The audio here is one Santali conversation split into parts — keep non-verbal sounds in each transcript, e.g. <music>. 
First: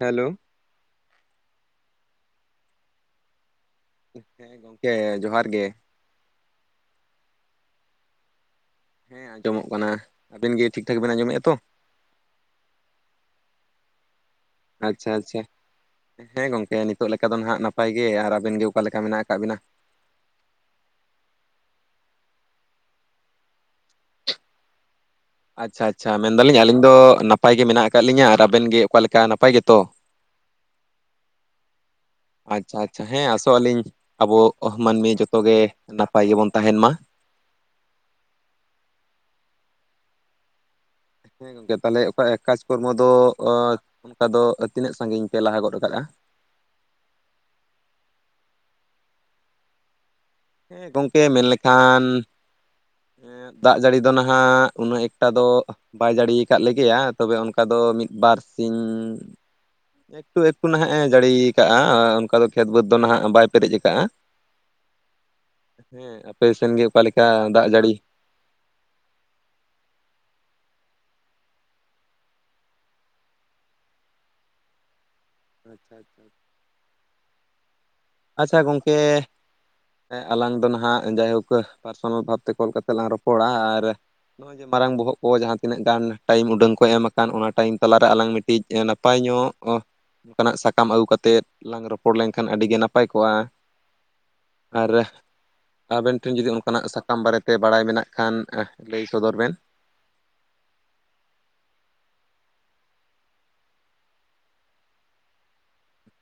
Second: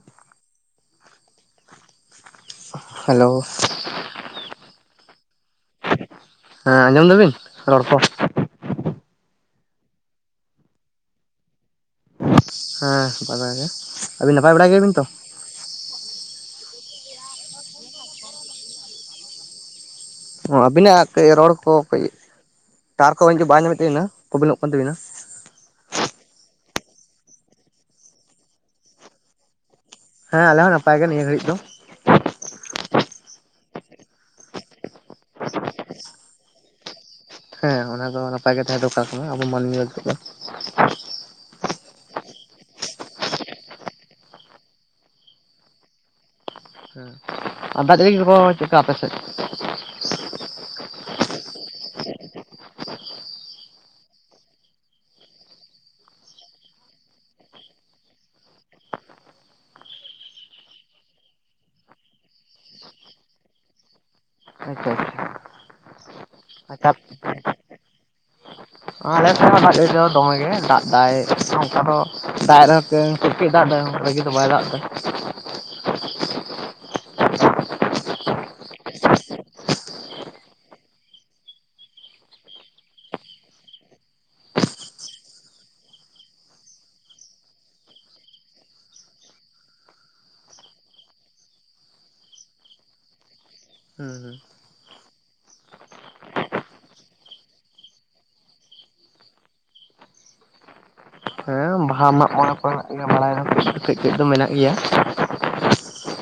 ᱦᱮᱞᱳ ᱦᱮᱞᱳ ᱦᱮᱸ ᱜᱚᱢᱠᱮ ᱡᱚᱦᱟᱨ ᱜᱮ ᱦᱮᱸ ᱟᱸᱡᱚᱢ ᱫᱟᱵᱤᱱ ᱨᱚᱲ ᱠᱚ ᱦᱮᱸ ᱟᱸᱡᱚᱢᱚᱜ ᱠᱟᱱᱟ ᱟᱵᱤᱱ ᱜᱮ ᱴᱷᱤᱠ ᱴᱷᱟᱠ ᱵᱮᱱ ᱟᱸᱡᱚᱢᱮᱫᱼᱟ ᱛᱚ ᱦᱮᱸ ᱱᱟᱯᱟᱭ ᱵᱟᱲᱟ ᱜᱮ, ᱟᱹᱵᱤᱱ ᱱᱟᱯᱟᱭ ᱵᱟᱲᱟ ᱜᱮᱭᱟᱵᱤᱱ ᱛᱚ? ᱟᱪᱪᱷᱟ ᱟᱪᱪᱷᱟ ᱦᱮᱸ ᱜᱚᱝᱠᱮ ᱱᱤᱛᱚᱜ ᱞᱮᱠᱟ ᱫᱚ ᱱᱟᱦᱟᱜ ᱱᱟᱯᱟᱭ ᱜᱮ ᱟᱨ ᱟᱵᱮᱱ ᱜᱮ ᱚᱠᱟ ᱞᱮᱠᱟ ᱢᱮᱱᱟᱜ ᱟᱠᱟᱫ ᱵᱤᱱᱟ? ᱚ ᱟᱵᱤᱱᱟᱜ ᱠᱟᱹᱡ ᱨᱚᱲ ᱠᱚ ᱠᱟᱹᱡ ᱛᱟᱨ ᱠᱚ ᱵᱟᱭ ᱧᱟᱢᱮᱫ ᱛᱟᱹᱵᱤᱱᱟ ᱠᱚᱵᱤᱱᱚᱜ ᱠᱟᱱ ᱛᱟᱹᱵᱤᱱᱟ ᱟᱪᱪᱷᱟ ᱟᱪᱪᱷᱟ ᱢᱮᱱ ᱫᱟᱞᱤᱧ ᱟᱹᱞᱤᱧ ᱫᱚ ᱱᱟᱯᱟᱭ ᱜᱮ ᱢᱮᱱᱟᱜ ᱟᱠᱟᱫ ᱞᱤᱧᱟᱹ ᱟᱨ ᱟᱵᱮᱱ ᱜᱮ ᱚᱠᱟᱞᱮᱠᱟ ᱱᱟᱯᱟᱭ ᱜᱮᱛᱚ ᱦᱮᱸ ᱟᱞᱮ ᱦᱚᱸ ᱱᱟᱯᱟᱭ ᱜᱮ ᱱᱤᱭᱟᱹ ᱜᱷᱟᱹᱲᱤᱡ ᱫᱚ। ᱟᱪᱪᱷᱟ ᱟᱪᱪᱷᱟ ᱦᱮᱸ ᱟᱥᱚᱜ ᱟᱹᱞᱤᱧ ᱟᱵᱚ ᱢᱟᱹᱱᱢᱤ ᱡᱚᱛᱚ ᱜᱮ ᱱᱟᱯᱟᱭ ᱜᱮᱵᱚᱱ ᱛᱟᱦᱮᱱ ᱢᱟ। ᱦᱮᱸ ᱚᱱᱟ ᱫᱚ ᱱᱟᱯᱟᱭ ᱜᱮ ᱛᱟᱦᱮᱸ ᱫᱚᱨᱠᱟᱨ ᱠᱟᱱᱟ ᱟᱵᱚ ᱢᱟᱹᱱᱢᱤ ᱦᱮᱸ ᱜᱚᱝᱠᱮ ᱛᱟᱞᱦᱮ ᱚᱠᱟ ᱮᱠ ᱠᱟᱡᱽ ᱠᱚᱨᱢᱚ ᱫᱚ ᱚᱸ ᱚᱱᱠᱟ ᱫᱚ ᱛᱤᱱᱟᱹᱜ ᱥᱟᱹᱜᱤᱧ ᱯᱮ ᱞᱟᱦᱟ ᱜᱚᱫ ᱟᱠᱟᱜᱼᱟ? ᱩᱸ ᱟᱫᱟ ᱫᱷᱟᱨᱤᱡ ᱵᱚᱱ ᱪᱮᱠᱟ ᱟᱯᱮ ᱥᱮᱫ? ᱦᱮᱸ ᱜᱚᱝᱠᱮ ᱢᱮᱱᱞᱮᱠᱷᱟᱱ ᱫᱟᱜ ᱡᱟᱹᱲᱤ ᱫᱚ ᱱᱟᱦᱟᱜ ᱩᱱᱟᱹᱜ ᱮᱠᱴᱟ ᱫᱚ ᱵᱟᱭ ᱡᱟᱲᱤᱭᱟᱠᱟᱫ ᱞᱮᱜᱮᱭᱟ ᱛᱚᱵᱮ ᱚᱱᱠᱟ ᱫᱚ ᱢᱤᱫ ᱵᱟᱨ ᱥᱤᱧ ᱮᱠᱴᱩ ᱮᱠᱴᱩ ᱱᱟᱦᱟᱜ ᱮ ᱡᱟᱹᱲᱤᱭᱟᱠᱟᱜᱼᱟ ᱚᱱᱠᱟ ᱫᱚ ᱠᱷᱮᱛ ᱵᱟᱹᱫᱽ ᱫᱚ ᱱᱟᱦᱟᱜ ᱵᱟᱭ ᱯᱮᱨᱮᱡ ᱟᱠᱟᱜᱼᱟ ᱟᱪᱪᱷᱟ ᱦᱮᱸ ᱟᱯᱮ ᱥᱮᱱ ᱜᱮ ᱟᱪᱪᱷᱟ ᱟᱪᱪᱷᱟ ᱚᱠᱟ ᱞᱮᱠᱟ ᱫᱟᱜ ᱡᱟᱹᱲᱤ? <unintelligible> ᱫᱚᱢᱮ ᱜᱮ ᱫᱟᱜ ᱫᱟᱭ ᱚᱱᱠᱟ ᱫᱚ ᱫᱟᱜ ᱨᱮᱦᱚ ᱠᱟᱹᱡ ᱠᱟᱹᱡ ᱫᱟᱜ ᱫᱟᱭ ᱚᱱᱠᱟᱜᱮ ᱵᱟᱭ ᱫᱟᱜ ᱫᱟ ᱟᱪᱪᱷᱟ ᱟᱪᱪᱷᱟ ᱟᱪᱪᱷᱟ ᱜᱚᱝᱠᱮ ᱦᱮᱸ ᱟᱞᱟᱝ ᱫᱚ ᱱᱟᱦᱟᱜ ᱡᱟᱭᱦᱳᱠ ᱯᱟᱨᱥᱚᱱᱟᱞ ᱵᱷᱟᱵᱛᱮ ᱠᱚᱞ ᱠᱟᱛᱮ ᱞᱟᱝ ᱨᱚᱯᱚᱲᱟ ᱟᱨ ᱱᱚᱜᱼᱚᱭ ᱡᱮ ᱢᱟᱨᱟᱝ ᱵᱚᱦᱚᱜ ᱠᱚ ᱡᱟᱦᱟᱸ ᱛᱤᱱᱟᱹᱜ ᱜᱟᱱ ᱴᱟᱭᱤᱢ ᱩᱰᱟᱹᱝ ᱠᱚ ᱮᱢ ᱟᱠᱟᱱ ᱚᱱᱟ ᱴᱟᱭᱤᱢ ᱛᱟᱞᱟᱨᱮ ᱟᱞᱟᱝ ᱢᱤᱫᱴᱮᱱ ᱠᱟᱹᱴᱤᱡ ᱱᱟᱯᱟᱭ ᱧᱚᱜ ᱚᱱᱠᱟᱱᱟᱜ ᱥᱟᱠᱟᱢ ᱟᱹᱜᱩ ᱠᱟᱛᱮᱫ ᱞᱟᱝ ᱨᱚᱯᱚᱲ ᱞᱮᱱᱠᱷᱟᱱ ᱟᱹᱰᱤᱜᱮ ᱱᱟᱯᱟᱭ ᱱᱟᱯᱟᱭ ᱠᱚᱜᱼᱟ ᱦᱩᱸ ᱟᱨ ᱟᱵᱮᱱ ᱴᱷᱮᱱ ᱡᱩᱫᱤ ᱚᱱᱠᱟᱱᱟᱜ ᱥᱟᱠᱟᱢ ᱵᱟᱨᱮᱛᱮ ᱵᱟᱲᱟᱭ ᱢᱮᱱᱟᱜ ᱠᱷᱟᱱ ᱞᱟᱹᱭ ᱥᱚᱫᱚᱨ ᱵᱮᱱ ᱦᱩᱸ ᱦᱮᱸ ᱵᱟᱦᱟ ᱢᱟᱜ ᱢᱚᱬᱮ ᱠᱚᱨᱮᱱᱟᱜ ᱜᱮ ᱵᱟᱲᱟᱭ ᱨᱮ ᱫᱚ ᱠᱟᱹᱡ ᱠᱟᱹᱡ ᱫᱚ ᱢᱮᱱᱟᱜ ᱜᱮᱭᱟ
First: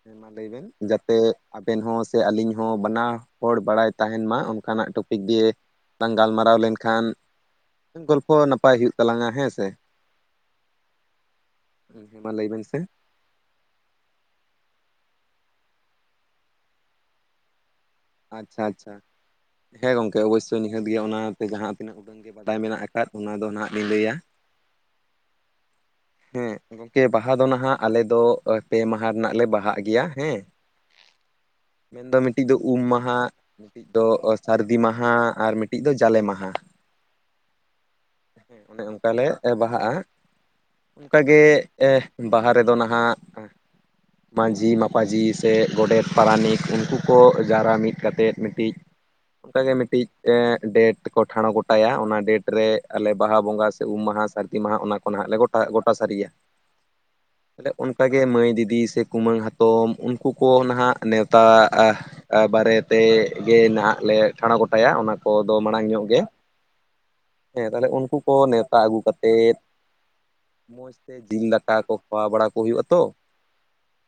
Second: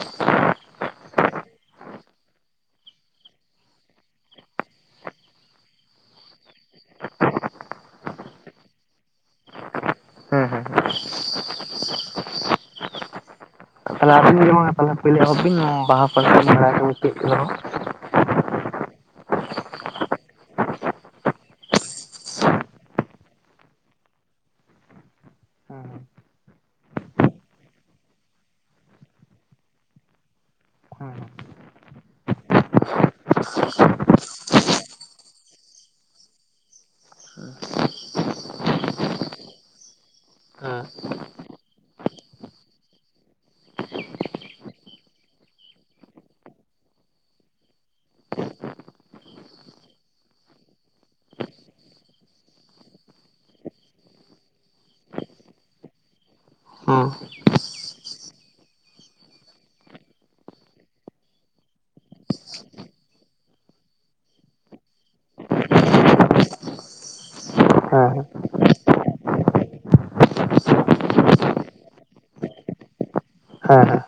ᱦᱮᱸ ᱢᱟ ᱞᱟᱹᱭ ᱵᱮᱱ ᱡᱟᱛᱮ ᱟᱵᱮᱱ ᱦᱚᱸ ᱥᱮ ᱟᱹᱞᱤᱧ ᱦᱚᱸ ᱵᱟᱱᱟ ᱦᱚᱲ ᱵᱟᱲᱟᱭ ᱛᱟᱦᱮᱱ ᱢᱟ ᱚᱱᱠᱟᱱᱟᱜ ᱴᱚᱯᱤᱠ ᱫᱤᱭᱮ ᱵᱟᱝ ᱜᱟᱞᱢᱟᱨᱟᱣ ᱞᱮᱱᱠᱷᱟᱱ ᱜᱚᱞᱯᱚ ᱱᱟᱯᱟᱭ ᱦᱩᱭᱩᱜ ᱛᱟᱞᱟᱝᱟ ᱦᱮᱸᱥᱮ? ᱦᱮᱸ ᱦᱮᱸ᱾ ᱦᱮᱸ ᱢᱟ ᱞᱟᱹᱭ ᱵᱮᱱ ᱥᱮ᱾ ᱛᱟᱦᱞᱮ ᱟᱹᱵᱤᱱ ᱜᱮ ᱢᱟ ᱛᱟᱦᱞᱮ ᱯᱳᱭᱞᱳ ᱮᱦᱚᱵ ᱵᱤᱱ ᱵᱟᱦᱟ ᱯᱚᱨᱚᱵ ᱯᱟᱞᱮᱱ ᱢᱤᱴᱟᱝ ᱨᱮᱦᱚ ᱟᱪᱪᱷᱟ ᱟᱪᱪᱷᱟ ᱦᱮᱸ ᱜᱚᱝᱠᱮ ᱚᱵᱚᱥᱥᱭ ᱱᱤᱦᱟᱹᱛ ᱜᱮᱭᱟ ᱚᱱᱟᱛᱮ ᱡᱟᱦᱟᱸ ᱛᱤᱱᱟᱹᱜ ᱩᱰᱟᱹᱝ ᱜᱮ ᱵᱟᱰᱟᱭ ᱢᱮᱱᱟᱜ ᱟᱠᱟᱫ ᱚᱱᱟᱫᱚ ᱱᱟᱦᱟᱸᱜ ᱞᱤᱧ ᱞᱟᱹᱭᱟ ᱦᱩᱸ ᱦᱩᱸ᱾ ᱦᱮᱸ ᱜᱚᱝᱠᱮ ᱵᱟᱦᱟ ᱫᱚ ᱱᱟᱦᱟᱸᱜ ᱟᱞᱮ ᱫᱚ ᱯᱮ ᱢᱟᱦᱟ ᱨᱮᱱᱟᱜ ᱞᱮ ᱵᱟᱦᱟᱜ ᱜᱮᱭᱟ ᱦᱮᱸ, ᱦᱩᱸ ᱦᱩᱸ᱾ ᱢᱮᱱᱫᱚ ᱢᱤᱫᱴᱤᱡ ᱫᱚ ᱩᱢ ᱢᱟᱦᱟ, ᱢᱤᱫᱴᱤᱡ ᱫᱚ ᱥᱟᱹᱨᱫᱤ ᱢᱟᱦᱟ ᱟᱨ ᱢᱤᱫᱴᱤᱡ ᱫᱚ ᱡᱟᱞᱮ ᱢᱟᱦᱟ᱾ ᱦᱮᱸ ᱚᱱᱮ ᱚᱝᱠᱟ ᱞᱮ ᱵᱟᱦᱟᱜᱼᱟ᱾ ᱦᱮᱸ ᱚᱱᱠᱟᱜᱮ ᱵᱟᱦᱟ ᱨᱮᱫᱚ ᱱᱟᱦᱟᱸᱜ ᱢᱟᱹᱡᱷᱤ ᱢᱟᱯᱟᱡᱷᱤ ᱥᱮ ᱜᱚᱰᱮᱛ ᱯᱟᱨᱟᱱᱤᱠ ᱩᱝᱠᱩ ᱠᱚ ᱡᱟᱣᱨᱟ ᱢᱤᱫ ᱠᱟᱛᱮᱫ ᱢᱤᱫᱴᱤᱡ ᱚᱝᱠᱟᱜᱮ ᱢᱤᱫᱴᱤᱡ ᱰᱮᱴ ᱠᱚ ᱴᱷᱟᱲᱚ ᱜᱚᱴᱟᱭᱟ ᱚᱱᱟ ᱰᱮᱴ ᱨᱮ ᱟᱞᱮ ᱵᱟᱦᱟ ᱵᱚᱸᱜᱟ ᱥᱮ ᱩᱢ ᱢᱟᱦᱟ ᱥᱟᱨ ᱫᱤ ᱢᱟᱦᱟ ᱚᱱᱟ ᱠᱚ ᱱᱟᱜ ᱞᱮ ᱜᱚᱴᱟ ᱜᱚᱴᱟ ᱥᱟᱹᱨᱤᱭᱟ᱾ ᱚ᱾ ᱛᱟᱦᱚᱞᱮ ᱚᱱᱠᱟᱜᱮ ᱢᱟᱹᱭ ᱫᱤᱫᱤ ᱥᱮ ᱠᱩᱢᱟᱹᱝ ᱦᱟᱛᱚᱢ ᱩᱱᱠᱩ ᱠᱚ ᱱᱟᱦᱟᱸᱜ ᱱᱮᱣᱛᱟ ᱟ ᱵᱟᱨᱮ ᱛᱮᱜᱮ ᱱᱟᱦᱟᱸᱜ ᱞᱮ ᱴᱷᱟᱬᱚ ᱜᱚᱴᱟᱭᱟ ᱚᱱᱟ ᱠᱚᱫᱚ ᱢᱟᱲᱟᱝ ᱧᱚᱜ ᱜᱮ᱾ ᱦᱮᱸ ᱛᱟᱦᱚᱞᱮ ᱩᱱᱠᱩ ᱦᱮᱸ ᱦᱮᱸ ᱦᱮᱸ ᱦᱮᱸ ᱦᱮᱸ ᱦᱮᱸ ᱦᱮᱸ ᱦᱮᱸ ᱦᱮᱸ ᱠᱚ ᱱᱮᱣᱛᱟ ᱟᱹᱜᱩ ᱠᱟ ᱠᱟᱛᱮ ᱢᱚᱸᱡᱛᱮ ᱡᱤᱞ ᱫᱟᱠᱟ ᱠᱚ ᱠᱷᱟᱣᱟ ᱵᱟᱲᱟ ᱠᱚ ᱦᱩᱭᱩᱜᱼᱟ ᱛᱚ, ᱦᱮᱸ ᱦᱮᱸ᱾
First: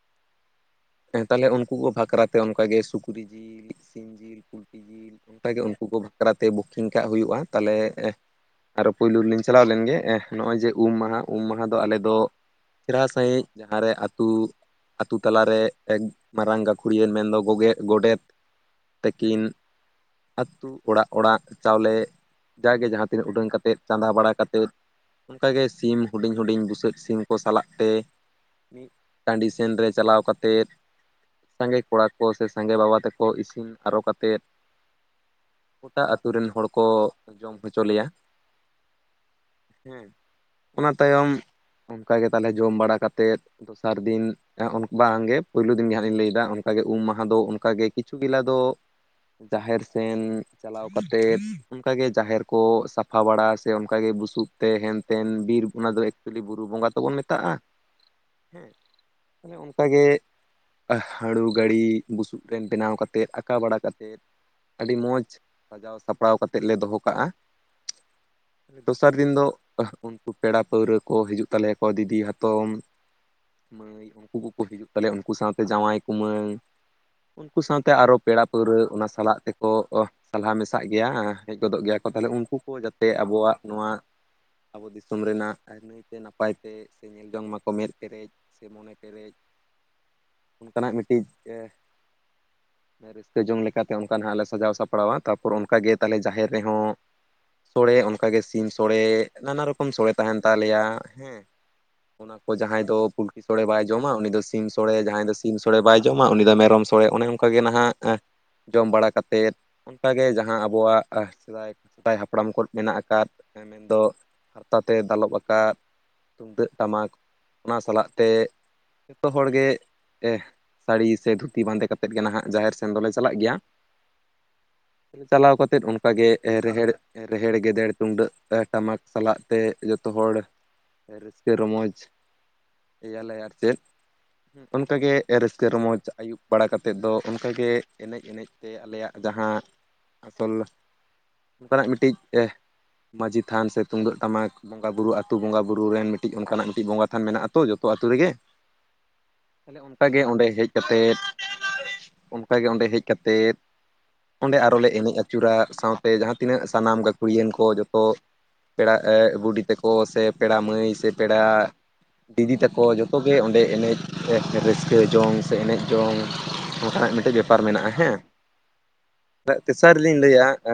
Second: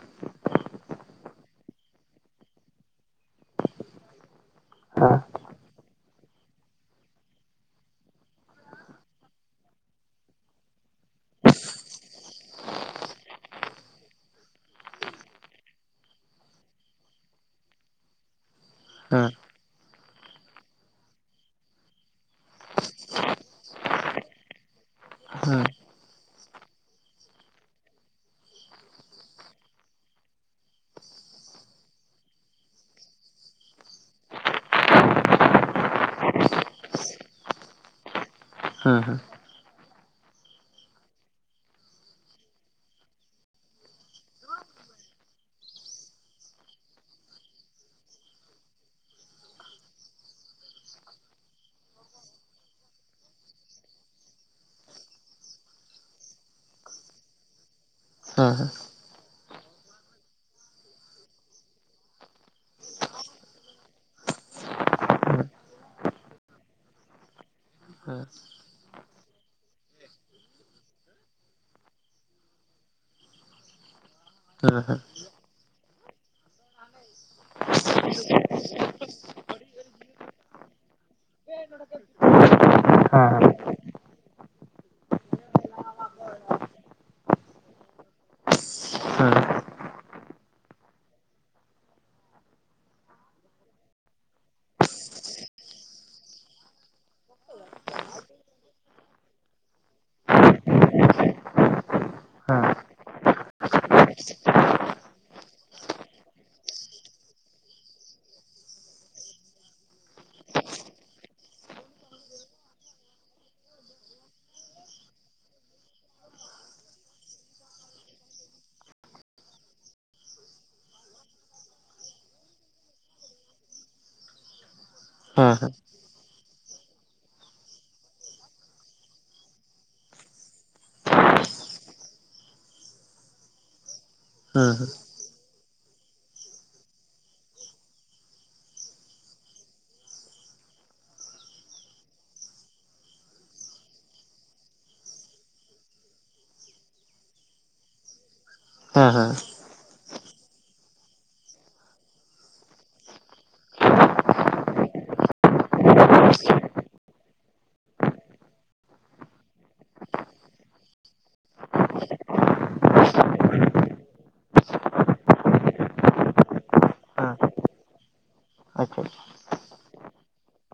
ᱦᱮᱸ ᱛᱟᱦᱞᱮ ᱩᱱᱠᱩ ᱠᱚ ᱵᱟᱠᱷᱨᱟᱛᱮ ᱚᱱᱠᱟᱜ ᱜᱮ ᱥᱩᱠᱨᱤ ᱡᱤᱞ ᱥᱤᱢ ᱡᱤᱞ ᱯᱩᱞᱴᱤ ᱡᱤᱞ ᱚᱱᱠᱟᱜᱮ ᱩᱱᱠᱩ ᱠᱚ ᱵᱟᱠᱷᱨᱟᱛᱮ ᱵᱩᱠᱤᱝ ᱠᱟᱜ ᱦᱩᱭᱩᱜᱼᱟ ᱛᱟᱞᱮ ᱟᱨᱚ ᱯᱩᱭᱞᱩ ᱨᱮᱞᱤᱧ ᱪᱟᱞᱟᱣ ᱞᱮᱱᱜᱮ ᱮᱸ ᱱᱚᱜᱼᱚᱭ ᱡᱮ ᱩᱢ ᱢᱟᱦᱟ ᱩᱢ ᱢᱟᱦᱟ ᱫᱚ ᱟᱞᱮ ᱫᱚ ᱪᱮᱨᱦᱟ ᱥᱟᱺᱦᱤᱡ ᱡᱟᱦᱟᱸᱨᱮ ᱟᱹᱛᱩ ᱟᱛᱩ ᱛᱟᱞᱟᱨᱮ ᱮᱜ ᱢᱟᱨᱟᱝ ᱜᱟᱹᱠᱷᱩᱲᱤᱭᱟᱹᱱ ᱢᱮᱱᱫᱚ ᱜᱚᱜᱮ ᱜᱚᱰᱮᱛ ᱛᱟᱹᱠᱤᱱ ᱟᱹᱛᱩ ᱚᱲᱟᱜ ᱚᱲᱟᱜ ᱪᱟᱣᱞᱮ ᱡᱟᱜᱮ ᱡᱟᱦᱟᱸ ᱛᱤᱱᱟᱹᱜ ᱩᱰᱟᱹᱝ ᱠᱟᱛᱮᱫ, ᱪᱟᱸᱫᱟ ᱵᱟᱲᱟ ᱠᱟᱛᱮᱫ, ᱚᱱᱠᱟᱜᱮ ᱦᱮᱸ ᱥᱤᱢ ᱦᱩᱰᱤᱧ ᱦᱩᱰᱤᱧ ᱵᱩᱥᱟᱹᱜ ᱥᱤᱢ ᱠᱚ ᱥᱟᱞᱟᱜ ᱛᱮ, ᱢᱤᱫ ᱴᱟᱺᱰᱤ ᱥᱮᱱ ᱨᱮ ᱪᱟᱞᱟᱣ ᱠᱟᱛᱮᱫ ᱥᱟᱸᱜᱮ ᱠᱚᱲᱟ ᱠᱚ ᱥᱮ ᱥᱟᱸᱜᱮ ᱵᱟᱵᱟ ᱛᱮᱟᱠᱚ ᱤᱥᱤᱱ ᱟᱨᱚ ᱠᱟᱛᱮᱫ ᱜᱚᱴᱟ ᱟᱛᱩ ᱨᱮᱱ ᱦᱚᱲ ᱠᱚ ᱡᱚᱢ ᱦᱚᱪᱚ ᱞᱮᱭᱟ᱾ ᱦᱮᱸ ᱦᱮᱸ᱾ ᱦᱮᱸ ᱚᱱᱟ ᱛᱟᱭᱚᱢ, ᱚᱱᱠᱟ ᱜᱮ ᱛᱟᱦᱞᱮ ᱡᱚᱢ ᱵᱟᱲᱟ ᱠᱟᱛᱮᱫ, ᱫᱚᱥᱟᱨ ᱫᱤᱱ ᱦᱮ ᱚᱱᱚ ᱵᱟᱝᱜᱮ ᱯᱩᱭᱞᱩ ᱫᱤᱱ ᱦᱟᱸᱜ ᱤᱧ ᱞᱟᱹᱭᱫᱟ ᱚᱱᱠᱟᱜᱮ ᱩᱢ ᱢᱟᱦᱟ ᱫᱚ ᱚᱱᱠᱟᱜᱮ ᱠᱤᱪᱷᱩ ᱜᱮᱞᱟ ᱫᱚ ᱡᱟᱦᱮᱨ ᱥᱮᱱ ᱪᱟᱞᱟᱣ ᱠᱟᱛᱮᱫ, ᱚᱱᱠᱟᱜᱮ ᱡᱟᱦᱮᱨ ᱠᱚ ᱥᱟᱯᱷᱟ ᱵᱟᱲᱟ ᱥᱮ ᱚᱱᱠᱟᱜ ᱜᱮ ᱵᱩᱥᱩᱵ ᱛᱮ ᱦᱮᱱᱛᱮᱱ ᱵᱤᱨ ᱚᱱᱟ ᱫᱚ ᱮᱠᱪᱩᱣᱞᱤ ᱵᱩᱨᱩ ᱵᱚᱸᱜᱟ ᱛᱵᱚᱱ ᱢᱮᱛᱟᱜᱼᱟ ᱦᱮᱸ᱾ ᱛᱟᱦᱞᱮ ᱚᱱᱠᱟᱜᱮ ᱦᱟᱹᱲᱩ, ᱜᱟᱹᱲᱤ ᱵᱩᱥᱩᱵ ᱨᱮ ᱵᱮᱱᱟᱣ ᱠᱟᱛᱮᱫ, ᱟᱠᱟᱸ ᱵᱟᱲᱟ ᱠᱟᱛᱮᱫ ᱟᱹᱰᱤ ᱢᱚᱡ ᱥᱟᱡᱟᱣ ᱥᱟᱯᱲᱟᱣ ᱠᱟᱛᱮᱫ ᱞᱮ ᱫᱚᱦᱚ ᱠᱟᱜᱼᱟ᱾ ᱫᱚᱥᱟᱨ ᱫᱤᱱ ᱫᱚ ᱩᱱᱠᱩ ᱯᱮᱲᱟ ᱯᱟᱹᱣᱨᱟᱹ ᱠᱚ ᱦᱤᱡᱩᱜ ᱛᱟᱞᱮᱭᱟᱠᱚ ᱫᱤᱫᱤ, ᱦᱟᱛᱚᱢ ᱢᱟᱹᱭ ᱩᱝᱠᱩ ᱠᱚᱠᱚ ᱦᱤᱡᱩᱜ ᱛᱟᱞᱮᱭᱟ ᱩᱱᱠᱩ ᱥᱟᱶᱛᱮ ᱡᱟᱶᱟᱭ, ᱠᱩᱢᱟᱹᱝ ᱾ ᱩᱱᱠᱩ ᱥᱟᱶᱛᱮ ᱟᱨᱚ ᱯᱮᱲᱟ ᱯᱟᱹᱨᱣᱦᱟᱹ ᱚᱱᱟ ᱥᱟᱞᱟᱜ ᱛᱮᱠᱚ ᱥᱟᱞᱦᱟ ᱢᱮᱥᱟᱜ ᱜᱮᱭᱟ ᱦᱮᱡ ᱜᱚᱫᱚᱜ ᱜᱮᱭᱟ ᱠᱚ, ᱛᱟᱦᱞᱮ ᱩᱱᱠᱩ ᱠᱚ ᱡᱟᱛᱮ ᱟᱵᱚᱣᱟᱜ ᱱᱚᱣᱟᱵᱚ ᱫᱤ ᱫᱤᱥᱚᱢ ᱨᱮᱱᱟᱜ ᱱᱟᱹᱭᱛᱮ ᱱᱟᱯᱟᱭ ᱛᱮ, ᱥᱮ ᱧᱮᱞ ᱡᱚᱝ ᱢᱟᱠᱚ ᱢᱮᱫ ᱯᱮᱨᱮᱡ, ᱥᱮ ᱢᱚᱱᱮ ᱯᱮᱨᱮᱡ ᱾ ᱚᱱᱠᱟᱱᱟᱜ ᱢᱤᱫᱴᱤᱡ ᱮ ᱨᱟᱹᱥᱠᱟᱹ ᱡᱚᱝ ᱞᱮᱠᱟᱛᱮ ᱚᱱᱠᱟ ᱱᱟᱜ ᱞᱮ ᱥᱟᱡᱟᱣ ᱥᱟᱯᱲᱟᱣᱟ, ᱛᱟᱨᱯᱚᱨ ᱚᱱᱠᱟᱜ ᱜᱮ ᱛᱟᱞᱮ ᱡᱟᱦᱮᱨ ᱨᱮᱦᱚᱸ ᱥᱚᱲᱮ ᱚᱱᱠᱟᱜᱮ ᱥᱤᱢ ᱥᱚᱲᱮ, ᱱᱟᱱᱟ ᱨᱚᱠᱚᱢ ᱥᱚᱲᱮ ᱛᱟᱸᱦᱮᱱ ᱛᱟᱞᱮᱭᱟ, ᱦᱮᱸ᱾ ᱚᱱᱟ ᱾ ᱠᱚ ᱡᱟᱦᱟᱸᱭ ᱫᱚ ᱯᱩᱞᱠᱷᱤ ᱥᱚᱲᱮ ᱵᱟᱭ ᱡᱚᱢᱟ ᱩᱱᱤ ᱫᱚ ᱥᱤᱢ ᱥᱚᱲᱮ, ᱡᱟᱦᱟᱸᱭ ᱫᱚ ᱥᱤᱢ ᱥᱚᱲᱮ ᱵᱟᱭ ᱡᱚᱢᱟ ᱩᱱᱤ ᱫᱚ ᱢᱮᱨᱚᱢ ᱥᱚᱲᱮ ᱚᱱᱮ ᱚᱸ ᱼᱼ ᱚᱱᱠᱟᱜᱮ ᱱᱟᱜ ᱮᱸᱜ ᱡᱚᱢ ᱵᱟᱲᱟ ᱠᱟᱛᱮᱫ, ᱚᱱᱠᱟᱜᱮ ᱡᱟᱦᱟᱸ ᱟᱵᱚᱣᱟᱜ <unintelligible> ᱥᱮᱫᱟᱭ ᱦᱟᱯᱲᱟᱢ ᱠᱷᱚᱡ ᱢᱮᱱᱟᱜ ᱟᱠᱟᱫ, ᱢᱮᱱᱫᱚ ᱦᱟᱨᱛᱟᱛᱮ ᱫᱟᱞᱚᱵ ᱟᱠᱟᱫ ᱛᱩᱢᱫᱟᱹᱜ ᱴᱟᱢᱟᱠ, ᱚᱱᱟ ᱥᱟᱞᱟᱜ ᱛᱮ, ᱡᱚᱛᱚ ᱦᱚᱲᱜᱮ ᱮᱜ ᱥᱟᱹᱲᱤ ᱥᱮ ᱫᱷᱩᱛᱤ ᱵᱟᱸᱫᱮ ᱠᱟᱛᱮᱜ ᱜᱮ ᱱᱟᱜ ᱡᱟᱦᱮᱨ ᱥᱮᱱ ᱫᱚᱞᱮ ᱪᱟᱞᱟᱜ ᱜᱮᱭᱟ ᱾ ᱪᱟᱞᱟᱣ ᱠᱟᱛᱮᱫ ᱚᱱᱠᱟᱜᱮ, ᱨᱮᱦᱮᱲ ᱨᱮᱫᱮᱲ, ᱜᱮᱫᱮᱲ ᱛᱩᱢᱫᱟᱹᱜ, ᱴᱟᱢᱟᱠ ᱥᱟᱞᱟᱜ ᱛᱮ ᱡᱚᱛᱚ ᱦᱚᱲ ᱨᱟᱹᱥᱠᱟᱹ ᱨᱚᱢᱚᱡᱽ ᱮᱭᱟᱞᱮ ᱟᱨ ᱪᱮᱫ, ᱚᱱᱠᱟ ᱜᱮ ᱨᱟᱹᱥᱠᱟᱹ ᱨᱚᱢᱚᱡᱽ ᱟᱹᱭᱩᱵ ᱵᱟᱲᱟ ᱠᱟᱛᱮᱫ ᱫᱚ ᱚᱱᱠᱟᱜᱮ, ᱮᱱᱮᱡ, ᱮᱱᱮᱡ ᱛᱮ ᱟᱞᱮᱭᱟᱜ ᱡᱟᱦᱟᱸ ᱟᱥᱚᱞ ᱚᱝᱠᱟᱱᱟᱜ ᱢᱤᱫᱴᱤᱡ, ᱢᱟᱹᱡᱷᱤ ᱛᱷᱟᱱ ᱥᱮ ᱛᱩᱢᱫᱟᱹᱜ ᱴᱟᱢᱟᱠ ᱵᱚᱸᱜᱟ ᱵᱩᱨᱩ ᱟᱛᱩ ᱵᱚᱸᱜᱟ ᱵᱩᱨᱩ ᱨᱮ ᱢᱤᱫᱴᱤᱡ ᱚᱱᱠᱟᱱᱟᱜ ᱢᱤᱫᱴᱤᱡ ᱵᱚᱸᱜᱟ ᱛᱷᱟᱱ ᱢᱮᱱᱟᱜᱼᱟ ᱛᱚ, ᱡᱚᱛᱚ ᱟᱛᱩ ᱨᱮᱜᱮ ᱾ ᱦᱟᱸ ᱦᱟᱸ ᱾ ᱚᱱᱮ ᱚᱱᱠᱟᱜᱮ ᱚᱸᱰᱮ ᱦᱮᱡ ᱠᱟᱛᱮᱫ, ᱚᱱᱠᱟᱜᱮ ᱚᱸᱰᱮ ᱦᱮᱡ ᱠᱟᱛᱮᱫ ᱚᱸᱰᱮ ᱟᱨᱚᱞᱮ ᱮᱱᱮᱡ ᱟᱹᱪᱩᱨᱟ, ᱥᱟᱶᱛᱮ ᱡᱟᱦᱟᱸ ᱛᱤᱱᱟᱹᱜ ᱥᱟᱱᱟᱢ ᱜᱟᱹᱠᱷᱩᱲᱤᱭᱟᱱ ᱠᱚ ᱡᱚᱛᱚ ᱯᱮᱲᱟ ᱮᱜ ᱵᱩᱰᱷᱤ ᱛᱮᱠᱚ ᱥᱮ ᱯᱮᱲᱟ ᱢᱟᱹᱭ ᱥᱮ ᱯᱮᱲᱟ ᱫᱤᱫᱤ ᱛᱮᱠᱚ ᱡᱚᱛᱚᱜᱮ ᱚᱸᱰᱮ ᱮᱱᱮᱡ ᱥᱮ ᱨᱟᱹᱥᱠᱟᱹ ᱡᱚᱝ ᱥᱮ ᱮᱱᱮᱡ ᱡᱚᱝ ᱚᱱᱠᱟᱱᱟᱜ ᱢᱤᱫᱴᱟᱹᱡ ᱵᱮᱯᱟᱨ ᱢᱮᱱᱟᱜᱼᱟ ᱦᱮᱸ᱾ ᱟᱪᱪᱷᱟᱼᱼ ᱛᱮᱥᱟᱨ ᱞᱤᱧ ᱞᱟᱹᱭᱟ, ᱮ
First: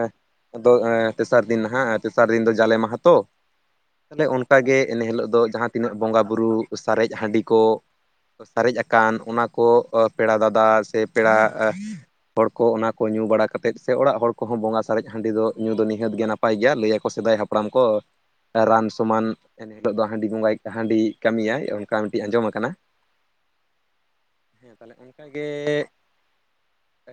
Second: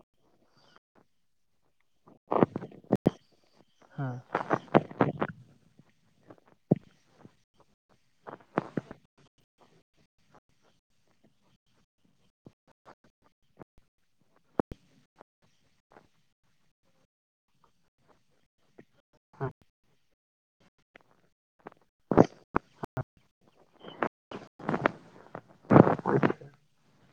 ᱟᱫᱚ ᱛᱮᱥᱟᱨ ᱫᱤᱱ ᱱᱟᱦᱟᱜ ᱛᱮᱥᱟᱨ ᱫᱤᱱ ᱫᱚ ᱡᱟᱞᱮ ᱢᱟᱦᱟ ᱛᱚ <unintelligible> ᱟᱪᱪᱷᱟ ᱛᱟᱦᱚᱞᱮ ᱚᱱᱠᱟᱜᱮ ᱮᱱ ᱦᱤᱞᱚᱜ ᱫᱚ ᱡᱟᱦᱟᱸ ᱛᱤᱱᱟᱹᱜ ᱵᱚᱸᱜᱟᱼᱵᱩᱨᱩ, ᱥᱟᱨᱮᱡ ᱦᱟᱺᱰᱤ ᱠᱚ ᱥᱟᱨᱮᱡ ᱟᱠᱟᱱ ᱚᱱᱟ ᱠᱚ, ᱯᱮᱲᱟ ᱫᱟᱫᱟ ᱥᱮ ᱯᱮᱲᱟ ᱮᱜ ᱦᱚᱲ ᱠᱚ ᱚᱱᱟ ᱠᱚ ᱧᱩ ᱵᱟᱲᱟ ᱠᱟᱛᱮᱫ, ᱥᱮ ᱚᱲᱟᱜ ᱦᱚᱲ ᱠᱚᱦᱚᱸ ᱵᱚᱸᱜᱟ ᱥᱟᱨᱮᱡ ᱦᱟᱺᱰᱤ ᱫᱚ ᱧᱩ ᱫᱚ ᱱᱤᱦᱟᱹᱛ ᱜᱮ ᱱᱟᱯ ᱯᱟᱭ ᱜᱮᱭᱟ, ᱞᱟᱹᱭᱟᱠᱚ ᱥᱮᱫᱟᱭ ᱦᱟᱯᱲᱟᱢ ᱠᱚ ᱨᱟᱱ ᱥᱚᱢᱟᱱ ᱮᱱ ᱦᱤᱞᱳᱜ ᱫᱚ ᱦᱟᱺᱰᱤ <inaudible> ᱵᱚᱸᱜᱟᱭ ᱦᱟᱺᱰᱤ ᱠᱟᱹᱢᱤᱭᱟᱭ ᱚᱱᱠᱟ ᱢᱤᱫᱴᱤᱡ ᱟᱸᱡᱚᱢ ᱟᱠᱟᱱᱟ ᱾ ᱦᱮᱸ ᱛᱟᱦᱚᱞᱮ ᱚᱱᱠᱟᱜᱮ <unintelligible> ᱻ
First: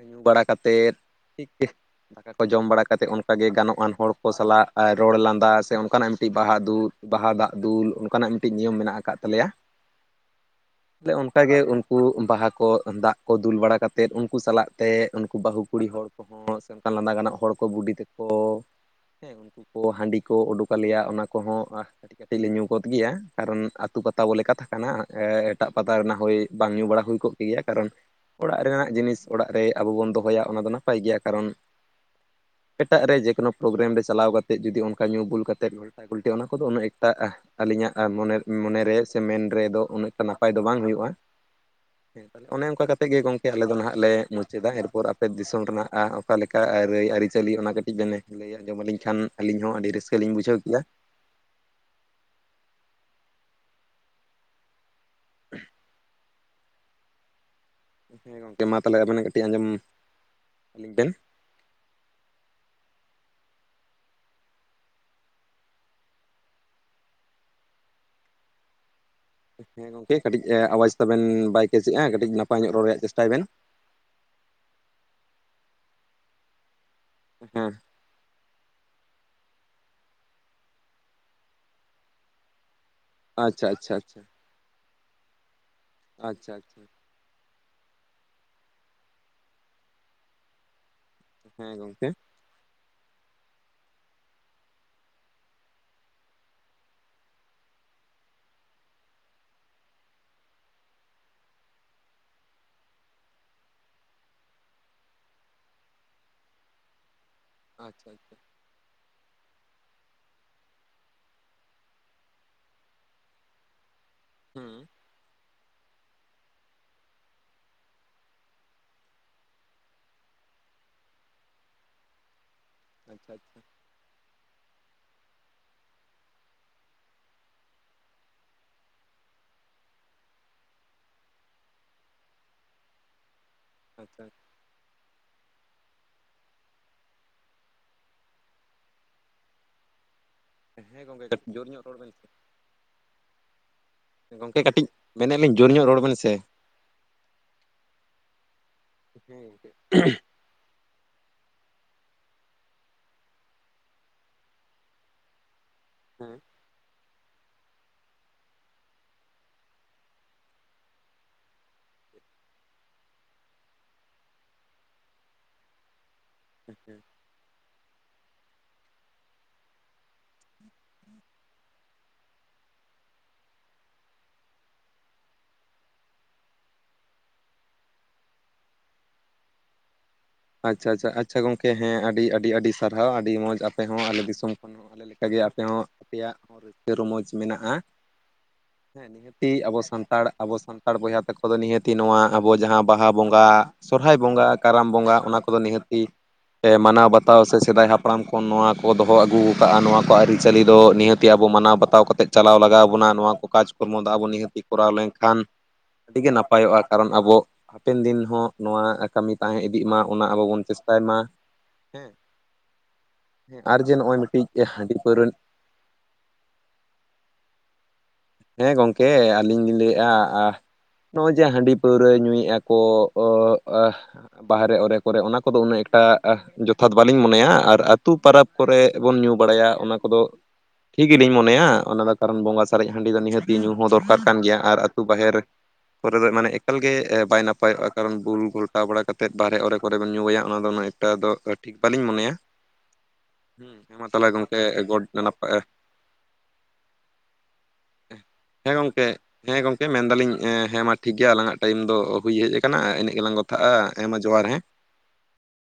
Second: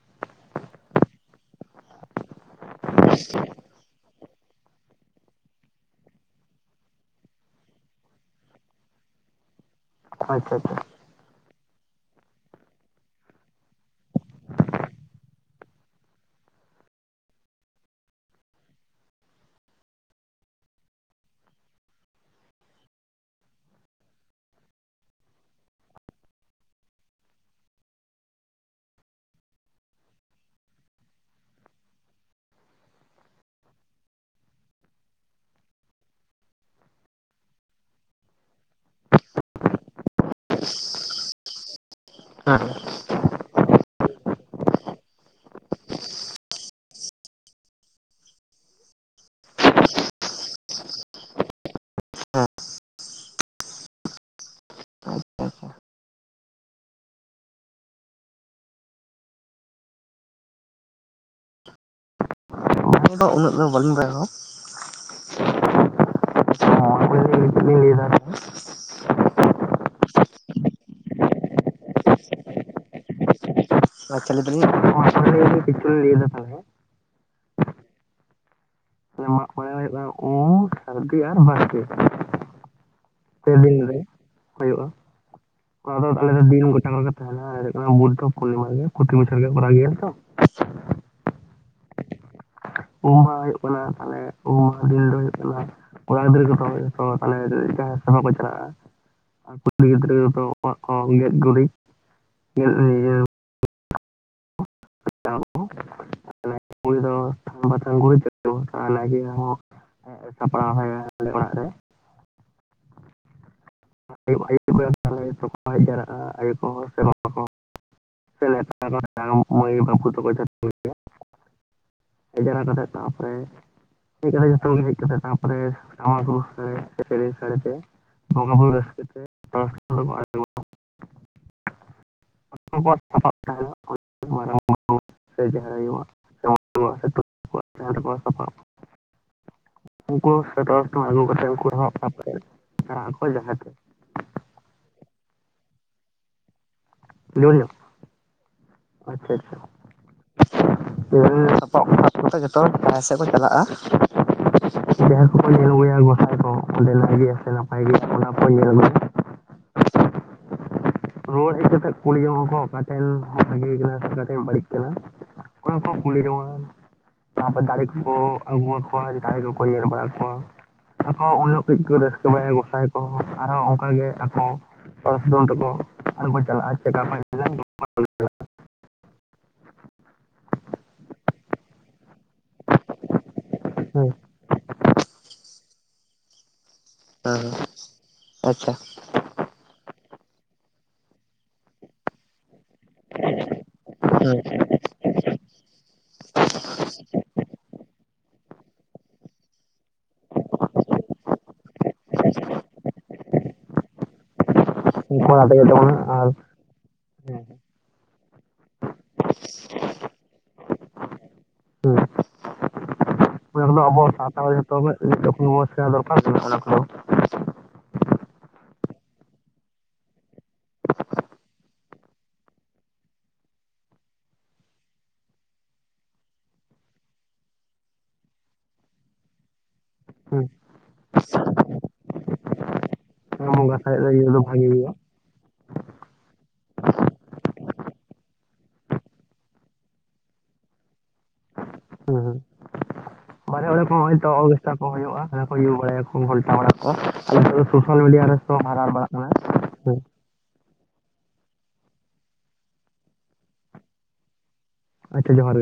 ᱧᱩ ᱵᱟᱲᱟ ᱠᱟᱛᱮᱫ ᱴᱷᱤᱠ <unintelligible> ᱠᱚ ᱡᱚᱢ ᱵᱟᱲᱟ ᱠᱟᱛᱮ ᱚᱱᱠᱟᱟᱜᱮ ᱜᱟᱱᱚᱜᱼᱟᱱ ᱦᱚᱲ ᱠᱚ ᱥᱟᱞᱟᱜ ᱨᱚᱲ ᱞᱟᱱᱼᱼ ᱵᱟᱦᱟ ᱥᱮ ᱚᱱᱠᱟᱱᱟᱜ ᱢᱤᱫᱴᱤᱡ ᱵᱟᱦᱟ ᱫᱩᱞ, ᱵᱟᱦᱟ ᱫᱟᱜ ᱫᱩᱞ ᱚᱱᱠᱟᱱᱟᱜ ᱢᱤᱫᱴᱤᱡ ᱱᱤᱭᱚᱢ ᱢᱮᱱᱟᱜ ᱟᱠᱟᱫ ᱛᱟᱞᱮᱭᱟ ᱾ ᱟᱪᱪᱷᱟ ᱟᱪᱪᱷᱟ ᱾ ᱮ ᱚᱱᱠᱟ ᱜᱮ ᱩᱱᱠᱩ ᱵᱟᱦᱟ ᱠᱚ ᱫᱟᱜ ᱠᱚ ᱫᱩᱞ ᱵᱟᱲᱟ ᱠᱟᱛᱮᱫ ᱩᱱᱠᱩ ᱥᱟᱞᱟᱜ ᱛᱮ, ᱩᱱᱠᱩ ᱵᱟᱹᱦᱩ ᱠᱩᱲᱤ ᱦᱚᱲ ᱠᱚᱼᱼ ᱥᱮ ᱚᱱᱠᱟ ᱞᱟᱸᱫᱟ ᱜᱟᱱᱚᱜ ᱦᱚᱲ ᱠᱚ, ᱵᱩᱰᱤ ᱛᱮᱠᱚ, ᱦᱮᱸ ᱩᱱᱠᱩ ᱠᱚ ᱦᱟᱺᱰᱤᱼᱼ ᱠᱚ ᱚᱰᱚᱠ ᱟᱞᱮᱭᱟ ᱚᱱᱟ ᱠᱚ ᱦᱚᱸ ᱦᱟᱸᱜᱼᱼ ᱠᱟᱹᱴᱤᱡ ᱞᱮ ᱧᱩ ᱜᱚᱫ ᱜᱮᱭᱟ, ᱠᱟᱨᱚᱱ ᱟᱛᱩ ᱯᱟᱛᱟ ᱵᱚᱞᱮ ᱠᱟᱛᱷᱟ ᱠᱟᱱᱟ ᱮᱴᱟᱜ ᱯᱟᱛᱟ ᱨᱮᱱᱟᱜ ᱦᱳᱭ ᱵᱟᱝ ᱧᱩ ᱵᱟᱲᱟ ᱦᱩᱭ ᱠᱚᱜᱼᱼ ᱜᱮᱭᱟ, ᱠᱟᱨᱚᱱ ᱚᱲᱟᱜ ᱨᱮᱱᱟᱜ ᱡᱤᱱᱤᱥ ᱚᱲᱟᱜ ᱨᱮ ᱟᱵᱚ ᱵᱚᱱ ᱫᱚᱦᱚᱭᱟ ᱚᱱᱟ ᱫᱚ ᱱᱟᱯᱟᱭ ᱜᱮᱭᱟ, ᱠᱟᱨᱚᱱᱼᱼ ᱮᱴᱟᱜ ᱨᱮ ᱡᱮᱠᱳᱱᱳ ᱯᱨᱳᱜᱨᱟᱢ ᱨᱮ ᱪᱟᱞᱟᱣ ᱠᱟᱛᱮᱫ ᱡᱩᱫᱤ ᱚᱱᱠᱟ ᱧᱩ ᱵᱩᱞ ᱠᱟᱛᱮᱫᱼᱼ ᱜᱩᱞᱴᱤ ᱚᱱᱟ ᱠᱚᱫᱚ ᱩᱱᱟᱹᱜ ᱮᱠᱛᱟ ᱟᱹᱞᱤᱧᱟᱜ ᱢᱚᱱᱮ, ᱢᱚᱱᱮ ᱨᱮ ᱥᱮ ᱢᱮᱱ ᱨᱮᱫᱚ ᱩᱱᱟᱹᱜᱼᱼ ᱱᱟᱯᱟᱭ ᱫᱚ ᱵᱟᱝ ᱦᱩᱭᱩᱜᱼᱟ, ᱦᱮᱸ ᱚᱱᱮ ᱚᱱᱠᱟ ᱠᱟᱛᱷᱟ ᱾ ᱟᱱᱛᱮᱫ ᱜᱮ ᱜᱚᱢᱠᱮ ᱟᱞᱮ ᱫᱚ ᱱᱟᱦᱟᱜ ᱞᱮ ᱢᱩᱪᱟᱹᱫᱟ ᱮᱨᱯᱚᱨ ᱟᱯᱮ ᱫᱤᱥᱚᱢ ᱨᱮᱱᱟᱜ ᱚ ᱚᱠᱟ ᱞᱮᱠᱟ ᱟ ᱟᱹᱨᱤᱪᱟᱹᱞᱤ ᱚᱱᱟ ᱠᱟᱹᱴᱤᱡ ᱵᱤᱱᱼᱼ ᱞᱟᱹᱭ ᱟᱸᱡᱚᱢ ᱟᱹᱞᱤᱧ ᱠᱷᱟᱱ ᱟᱹᱞᱤᱧ ᱦᱚᱸ ᱟᱹᱰᱤ ᱨᱟᱹᱥᱠᱟᱹ ᱞᱤᱧ ᱵᱩᱡᱷᱟᱹᱣ ᱠᱮᱭᱟ ᱾ <inaudible> ᱦᱮᱸ ᱜᱚᱝᱠᱮ ᱢᱟ ᱛᱟᱦᱚᱞᱮ ᱟᱵᱮᱱᱟᱜ ᱠᱟᱹᱴᱤᱡ ᱟᱸᱡᱚᱢ ᱟᱹᱞᱤᱧ ᱵᱮᱱ <unintelligible> <unintelligible> ᱦᱮᱸ ᱜᱚᱝᱠᱮ ᱠᱟᱹᱴᱤᱡ ᱟᱣᱟᱡᱽ ᱛᱟᱵᱮᱱ ᱵᱟᱭ ᱠᱮᱪ ᱮᱜ-ᱟ ᱠᱟᱹᱴᱤᱡ ᱱᱟᱯᱟᱭ ᱧᱚᱜ ᱨᱚᱲ ᱨᱮᱭᱟᱜ ᱪᱮᱥᱴᱟᱭ ᱵᱮᱱ᱾ <unintelligible> ᱦᱮᱸ ᱢᱟᱜ ᱢᱚᱬᱮ ᱦᱩᱭᱩᱜ ᱠᱟᱱᱟ ᱚᱢ ᱥᱟᱹᱨᱫᱤ ᱟᱨ ᱵᱟᱥᱠᱮ᱾ ᱟᱪᱪᱷᱟ ᱟᱪᱪᱷᱟ ᱟᱪᱪᱷᱟ ᱦᱳᱭᱳᱜ-ᱟ ᱚᱱᱟ ᱫᱚ ᱟᱞᱮ ᱫᱚ ᱟᱪᱪᱷᱟ ᱫᱤᱱ ᱟᱪᱪᱷᱟ ᱜᱚᱴᱟ ᱠᱚᱜ ᱜᱮ ᱛᱟᱦᱮᱱᱟ ᱟᱨ ᱦᱩᱭᱩᱜ ᱠᱟᱱᱟ ᱵᱩᱫᱫᱷ ᱯᱩᱨᱱᱤᱢᱟ ᱨᱮᱜᱮ ᱯᱨᱚᱛᱤ ᱵᱚᱪᱚᱨ ᱜᱮ ᱞᱮ ᱠᱚᱨᱟᱣ ᱜᱮᱭᱟ ᱛᱚ, ᱦᱮᱸ ᱜᱚᱝᱠᱮ ᱩᱢ ᱢᱟᱦᱟ ᱦᱩᱭᱩᱜ ᱠᱟᱱᱟ ᱛᱟᱦᱚᱞᱮ ᱩᱢ ᱢᱟᱦᱟ ᱫᱤᱱ ᱫᱚ ᱦᱩᱭᱩᱜ ᱠᱟᱱᱟ ᱠᱚᱲᱟ ᱜᱤᱫᱽᱨᱟᱹ ᱠᱚ ᱫᱚᱦᱚᱭᱮᱫ ᱠᱚ ᱛᱟᱦᱚᱞᱮ <unintelligible> ᱪᱟᱞᱟᱜᱼᱟ ᱟᱨ ᱠᱩᱲᱤ ᱜᱤᱫᱽᱨᱟᱹ ᱠᱚ ᱫᱚ ᱚᱲᱟᱜ ᱠᱚ ᱜᱮᱡ ᱜᱩᱨᱤᱡ ᱜᱮᱫ ᱤᱭᱟᱹ ᱟᱪᱪᱷᱟ ᱟᱪᱪᱷᱟ <unintelligible> ᱟᱨ ᱱᱟᱭᱠᱮ ᱦᱚᱸ ᱥᱟᱯᱲᱟᱣ ᱠᱟᱭᱟᱞᱮ ᱚᱲᱟᱜ ᱨᱮ᱾ ᱟᱭᱩ ᱦᱩᱸ <unintelligible> ᱛᱟᱦᱚᱞᱮ ᱛᱚᱯᱚ ᱦᱮᱡ ᱡᱟᱣᱨᱟᱜ ᱟ ᱟᱭᱩ ᱠᱚᱦᱚᱸ ᱥᱮ ᱵᱟᱵᱟ ᱠᱚᱦᱚᱸ <unintelligible> ᱢᱟᱹᱭ ᱵᱟᱵᱩ ᱛᱟᱠᱚ ᱡᱷᱚᱛᱚ ᱜᱮ ᱦᱮᱡ ᱡᱟᱣᱨᱟᱜ ᱠᱟᱛᱮᱜ ᱛᱟ ᱟᱪᱪᱷᱟ ᱯᱚᱨᱮ ᱟᱪᱪᱷᱟ ᱦᱮᱡ ᱠᱟᱛᱮ ᱡᱚᱛᱚᱜᱮ ᱦᱮᱡ ᱠᱟᱛᱮ ᱛᱟᱯᱚᱨᱮ ᱴᱟᱢᱟᱠ ᱨᱩ ᱥᱮ ᱥᱮᱨᱮᱧ ᱥᱟᱰᱮ ᱛᱮ ᱥᱟᱱᱟᱢ ᱦᱚᱲ ᱨᱟᱹᱥᱠᱟᱹ ᱛᱮ <unintelligible> ᱡᱷᱚᱛᱚ ᱠᱚᱣᱟᱜ ᱥᱟᱯᱟᱵ ᱛᱟᱦᱮᱱᱟ ᱦᱟᱸᱜ᱾ ᱟᱪᱪᱷᱟ <unintelligible> ᱥᱮ ᱡᱟᱦᱮᱨ ᱟᱭᱩ ᱟᱜ <unintelligible> ᱛᱟᱦᱮᱱ ᱛᱟᱠᱚᱣᱟ ᱥᱟᱯᱟᱵ᱾ ᱩᱱᱠᱩ ᱦᱮᱸ <unintelligible> ᱟᱹᱜᱩ ᱜᱚᱝᱠᱮ ᱠᱟᱹᱴᱤᱡ ᱠᱟᱛᱮᱫ ᱡᱳᱨ ᱩᱱᱠᱚ ᱧᱚᱜ ᱦᱚᱸ ᱨᱚᱲ <unintelligible> ᱵᱮᱱ ᱠᱟᱛᱮ ᱥᱮ ᱪᱟᱞᱟᱜ ᱟᱠᱚ ᱡᱟᱦᱮᱨ ᱛᱮ᱾ ᱜᱚᱝᱠᱮ ᱠᱟᱹᱴᱤᱡ ᱢᱮᱱᱮᱫ ᱟᱞᱤᱧ ᱡᱳᱨ ᱧᱚᱜ ᱨᱚᱲ ᱵᱮᱱ ᱥᱮ ᱡᱳᱨ ᱧᱚᱜ ᱟᱪᱪᱷᱟ ᱦᱮᱸ ᱜᱚᱝᱠᱮ ᱦᱮᱸ ᱟᱪᱪᱷᱟ <unintelligible> <unintelligible> ᱨᱩᱣᱟᱹᱲ ᱦᱮᱡ ᱠᱟᱛᱮᱫ ᱠᱩᱞᱤ ᱡᱚᱝᱟ ᱠᱚ ᱚᱠᱟ ᱴᱷᱮᱱ ᱦᱚᱸ ᱵᱷᱟᱜᱮᱭ ᱠᱟᱱᱟ ᱥᱮ ᱚᱠᱟᱴᱷᱮᱱ ᱵᱟᱹᱲᱤᱡ ᱠᱟᱱᱟ, ᱛᱚᱠᱷᱚᱱ ᱠᱚ ᱠᱩᱞᱤ ᱡᱚᱝ-ᱟ᱾ ᱟᱪᱪᱷᱟ ᱛᱟᱨᱯᱚᱨ ᱫᱟᱲᱮ ᱠᱚ ᱠᱚ ᱟᱸᱜᱣᱟ ᱠᱚᱣᱟ ᱫᱟᱲᱮ ᱠᱚᱠᱚ ᱧᱮᱞ ᱵᱟᱲᱟ ᱠᱚᱣᱟ᱾ ᱟᱠᱚ ᱩᱱ ᱞᱳᱜ ᱠᱟᱹᱡ ᱠᱚ ᱨᱟᱹᱥᱠᱟᱹ ᱵᱟᱲᱟᱭᱟ ᱜᱚᱸᱥᱟᱭ ᱠᱚᱦᱚᱸ ᱟᱨᱦᱚ ᱚᱱᱠᱟᱜᱮ ᱟᱠᱚ <unintelligible> ᱟᱪᱪᱷᱟ ᱟᱪᱪᱷᱟ ᱟᱪᱪᱷᱟ ᱜᱚᱝᱠᱮ ᱦᱮᱸ ᱟᱹᱰᱤ ᱟᱹᱰᱤ ᱥᱟᱨᱦᱟᱣ ᱟᱹᱰᱤ ᱢᱚᱡᱽ ᱟᱯᱮ ᱦᱚᱸ ᱟᱞᱮ ᱫᱤᱥᱚᱢ ᱮᱠᱷᱚᱱ ᱦᱚᱸ ᱟᱞᱮ ᱞᱮᱠᱟᱜᱮ ᱟᱯᱮ ᱦᱚᱸ ᱟᱯᱮᱭᱟᱜ ᱦᱚᱸ ᱨᱟᱹᱥᱠᱟᱹ ᱨᱚᱢᱚᱡᱽ ᱢᱮᱱᱟᱜ-ᱟ᱾ ᱦᱮᱸ ᱱᱤᱦᱟᱹᱛᱤ ᱟᱵᱚ ᱥᱟᱱᱛᱟᱲ ᱟᱵᱚ ᱥᱟᱱᱛᱟᱲ ᱵᱚᱭᱦᱟ ᱛᱟᱠᱚ ᱫᱚ ᱱᱤᱦᱟᱹᱛᱤ ᱱᱚᱣᱟ ᱟᱵᱚ ᱡᱟᱦᱟᱸ ᱵᱟᱦᱟ ᱵᱚᱸᱜᱟ ᱥᱚᱨᱦᱟᱭ ᱵᱚᱸᱜᱟ ᱠᱟᱨᱟᱢ ᱵᱚᱸᱜᱟ ᱚᱱᱟ ᱠᱚᱫᱚ ᱱᱤᱦᱟᱹᱛᱤ ᱯᱮ ᱢᱟᱱᱟᱣ ᱵᱟᱛᱟᱣ ᱥᱮ ᱥᱮᱫᱟᱭ ᱦᱟᱯᱲᱟᱢ ᱠᱷᱚᱱ ᱱᱚᱣᱟ ᱠᱚ ᱫᱚᱦᱚ ᱟᱹᱜᱩᱣ ᱠᱟᱜ-ᱟ ᱱᱚᱣᱟ ᱠᱚ ᱟᱹᱨᱤᱪᱟᱹᱞᱤ ᱫᱚ ᱱᱤᱦᱟᱹᱛ ᱛᱮ ᱟᱵᱚ ᱢᱟᱱᱟᱣ ᱵᱟᱛᱟᱣ ᱠᱟᱛᱮᱫ ᱪᱟᱞᱟᱣ ᱞᱟᱜᱟᱣ ᱵᱚᱱᱟ ᱱᱚᱣᱟ ᱠᱚ ᱠᱟᱡᱽ ᱠᱚᱨᱢᱚ ᱫᱟ ᱵᱚ ᱱᱤᱦᱟᱹᱛᱤ ᱠᱚᱨᱟᱣ ᱩᱱᱠᱩ ᱞᱮᱝᱠᱷᱟᱱ ᱚᱱᱟ ᱛᱮᱜᱮ ᱛᱟᱵᱚᱱᱟ ᱟᱨ ᱟᱹᱰᱤᱜᱮ ᱱᱟᱯ ᱯᱟᱭᱚᱜ-ᱟ ᱠᱟᱨᱚᱱ ᱟᱵᱚ ᱦᱟᱯᱮᱱ ᱫᱤᱱ ᱦᱚᱸ ᱱᱚᱣᱟ ᱠᱟᱹᱢᱤ ᱛᱟᱦᱮᱸ ᱤᱫᱤᱜ ᱢᱟ᱾ ᱚᱱᱟ ᱟᱵᱚ ᱵᱚᱱ ᱪᱮᱥᱴᱟᱭ ᱢᱟ, ᱦᱮᱸ ᱾ <unintelligible> ᱟᱵᱚ ᱥᱟᱶᱛᱟ ᱢᱤᱫᱴᱤᱡ ᱨᱮ ᱦᱟᱺᱰᱤ ᱡᱷᱚᱛᱚ ᱯᱟᱹᱣᱨᱟᱹ <unintelligible> ᱫᱚᱨᱠᱟᱨ ᱠᱟᱱᱟ ᱚᱱᱟ ᱠᱚ ᱾ ᱦᱮᱸ ᱜᱚᱢᱠᱮ ᱟᱹᱞᱤᱧ ᱞᱤᱧ ᱞᱟᱹᱭᱮᱜᱼᱟ ᱟ ᱱᱚᱸᱜᱼᱚᱭ ᱡᱮ ᱦᱟᱺᱰᱤ ᱯᱟᱹᱣᱨᱟᱹ ᱧᱩᱭᱮᱫ ᱟᱠᱟ <unintelligible> ᱵᱟᱦᱨᱮ ᱚᱨᱮ ᱠᱚᱨᱮ ᱚᱱᱟ ᱠᱚᱫᱚ ᱩᱱᱟᱹᱜ ᱮᱠᱴᱟ ᱡᱚᱛᱷᱟᱛ ᱵᱟᱞᱤᱧ ᱢᱚᱱᱮᱭᱟ, ᱟᱨ ᱟᱹᱛᱩ ᱯᱟᱨᱟᱵᱽ ᱠᱚᱨᱮ ᱵᱚᱱ ᱧᱩ ᱵᱟᱲᱟᱭᱟ ᱚᱱᱟ ᱠᱚᱫᱚ ᱴᱷᱤᱠ ᱜᱮᱞᱤᱧ ᱢᱚᱱᱮᱭᱟ, ᱚᱱᱟ ᱫᱚ ᱠᱟᱨᱚᱱ ᱵᱚᱸᱜᱟ ᱥᱟᱨᱮᱡ ᱦᱟᱺᱰᱤ ᱫᱚ ᱱᱤᱦᱟᱹᱛᱤ ᱦᱮᱸ ᱧᱩ ᱵᱚᱸᱜᱟ ᱦᱚᱸ ᱥᱟᱨᱮᱡ ᱨᱮ ᱫᱚᱨᱠᱟᱨ ᱤᱭᱟᱹ ᱠᱟᱱ ᱫᱚ ᱜᱮᱭᱟ, ᱵᱷᱟᱜᱮ ᱟᱨ ᱟᱹᱛᱩ ᱵᱟᱦᱮᱨ ᱠᱚᱨᱮ ᱫᱚ ᱢᱟᱱᱮ ᱮᱠᱟᱞ ᱜᱮ ᱵᱟᱭ ᱱᱟᱯᱟᱭᱚᱜᱼᱟ, ᱠᱟᱨᱚᱱ ᱵᱩᱞ ᱜᱷᱚᱴᱟᱣ ᱵᱟᱲᱟ ᱠᱟᱛᱮᱫ ᱵᱟᱨᱦᱮ ᱚᱨᱮ ᱠᱚᱨᱮ ᱵᱚᱱ ᱧᱩᱭᱟ ᱚᱱᱟ ᱫᱚ ᱴᱟ ᱫᱚ ᱴᱷᱤᱠ ᱵᱟᱹᱞᱤᱧ ᱢᱚᱱᱮᱭᱟ᱾ ᱦᱮᱸ ᱢᱟ ᱡᱚᱛᱚ ᱛᱟᱦᱚᱞᱮ ᱦᱚᱲ ᱜᱚᱝᱠᱮ ᱢᱮᱛᱟ ᱠᱚ ᱜᱚᱰ ᱦᱩᱭᱩᱜᱼᱟ ᱡᱟᱦᱟᱸᱭ ᱠᱚ ᱱᱟᱯᱟᱭ ᱧᱩ ᱵᱟᱲᱟᱭᱟ ᱠᱚ ᱾ ᱜᱷᱚᱞᱴᱟ ᱵᱟᱲᱟ ᱠᱚᱜᱼᱟ ᱟᱞᱮ ᱥᱮᱫ ᱫᱚ ᱥᱳᱥᱟᱞ ᱢᱤᱰᱤᱭᱟ ᱨᱮ ᱠᱚ ᱵᱷᱟᱭᱨᱟᱞ ᱵᱟᱲᱟᱜ ᱠᱟᱱᱟ᱾ ᱠᱮ ᱦᱮᱸ ᱢᱮᱱ ᱫᱟᱞᱤᱧ ᱦᱮᱸ ᱢᱟ ᱴᱷᱤᱠ ᱜᱮᱭᱟ ᱟᱞᱟᱝᱼᱟᱜ ᱴᱟᱭᱤᱢ ᱫᱚ ᱦᱩᱭ ᱦᱮᱡ ᱟᱠᱟᱱᱟ ᱤᱱᱟᱹᱜ ᱜᱮᱞᱟᱝ ᱠᱟᱛᱷᱟᱜᱼᱟ, ᱦᱮᱸ ᱢᱟ ᱡᱚᱦᱟᱨ ᱦᱮᱸ᱾ ᱟᱪᱪᱷᱟ ᱡᱚᱦᱟᱨ ᱜᱮ ᱢᱟ᱾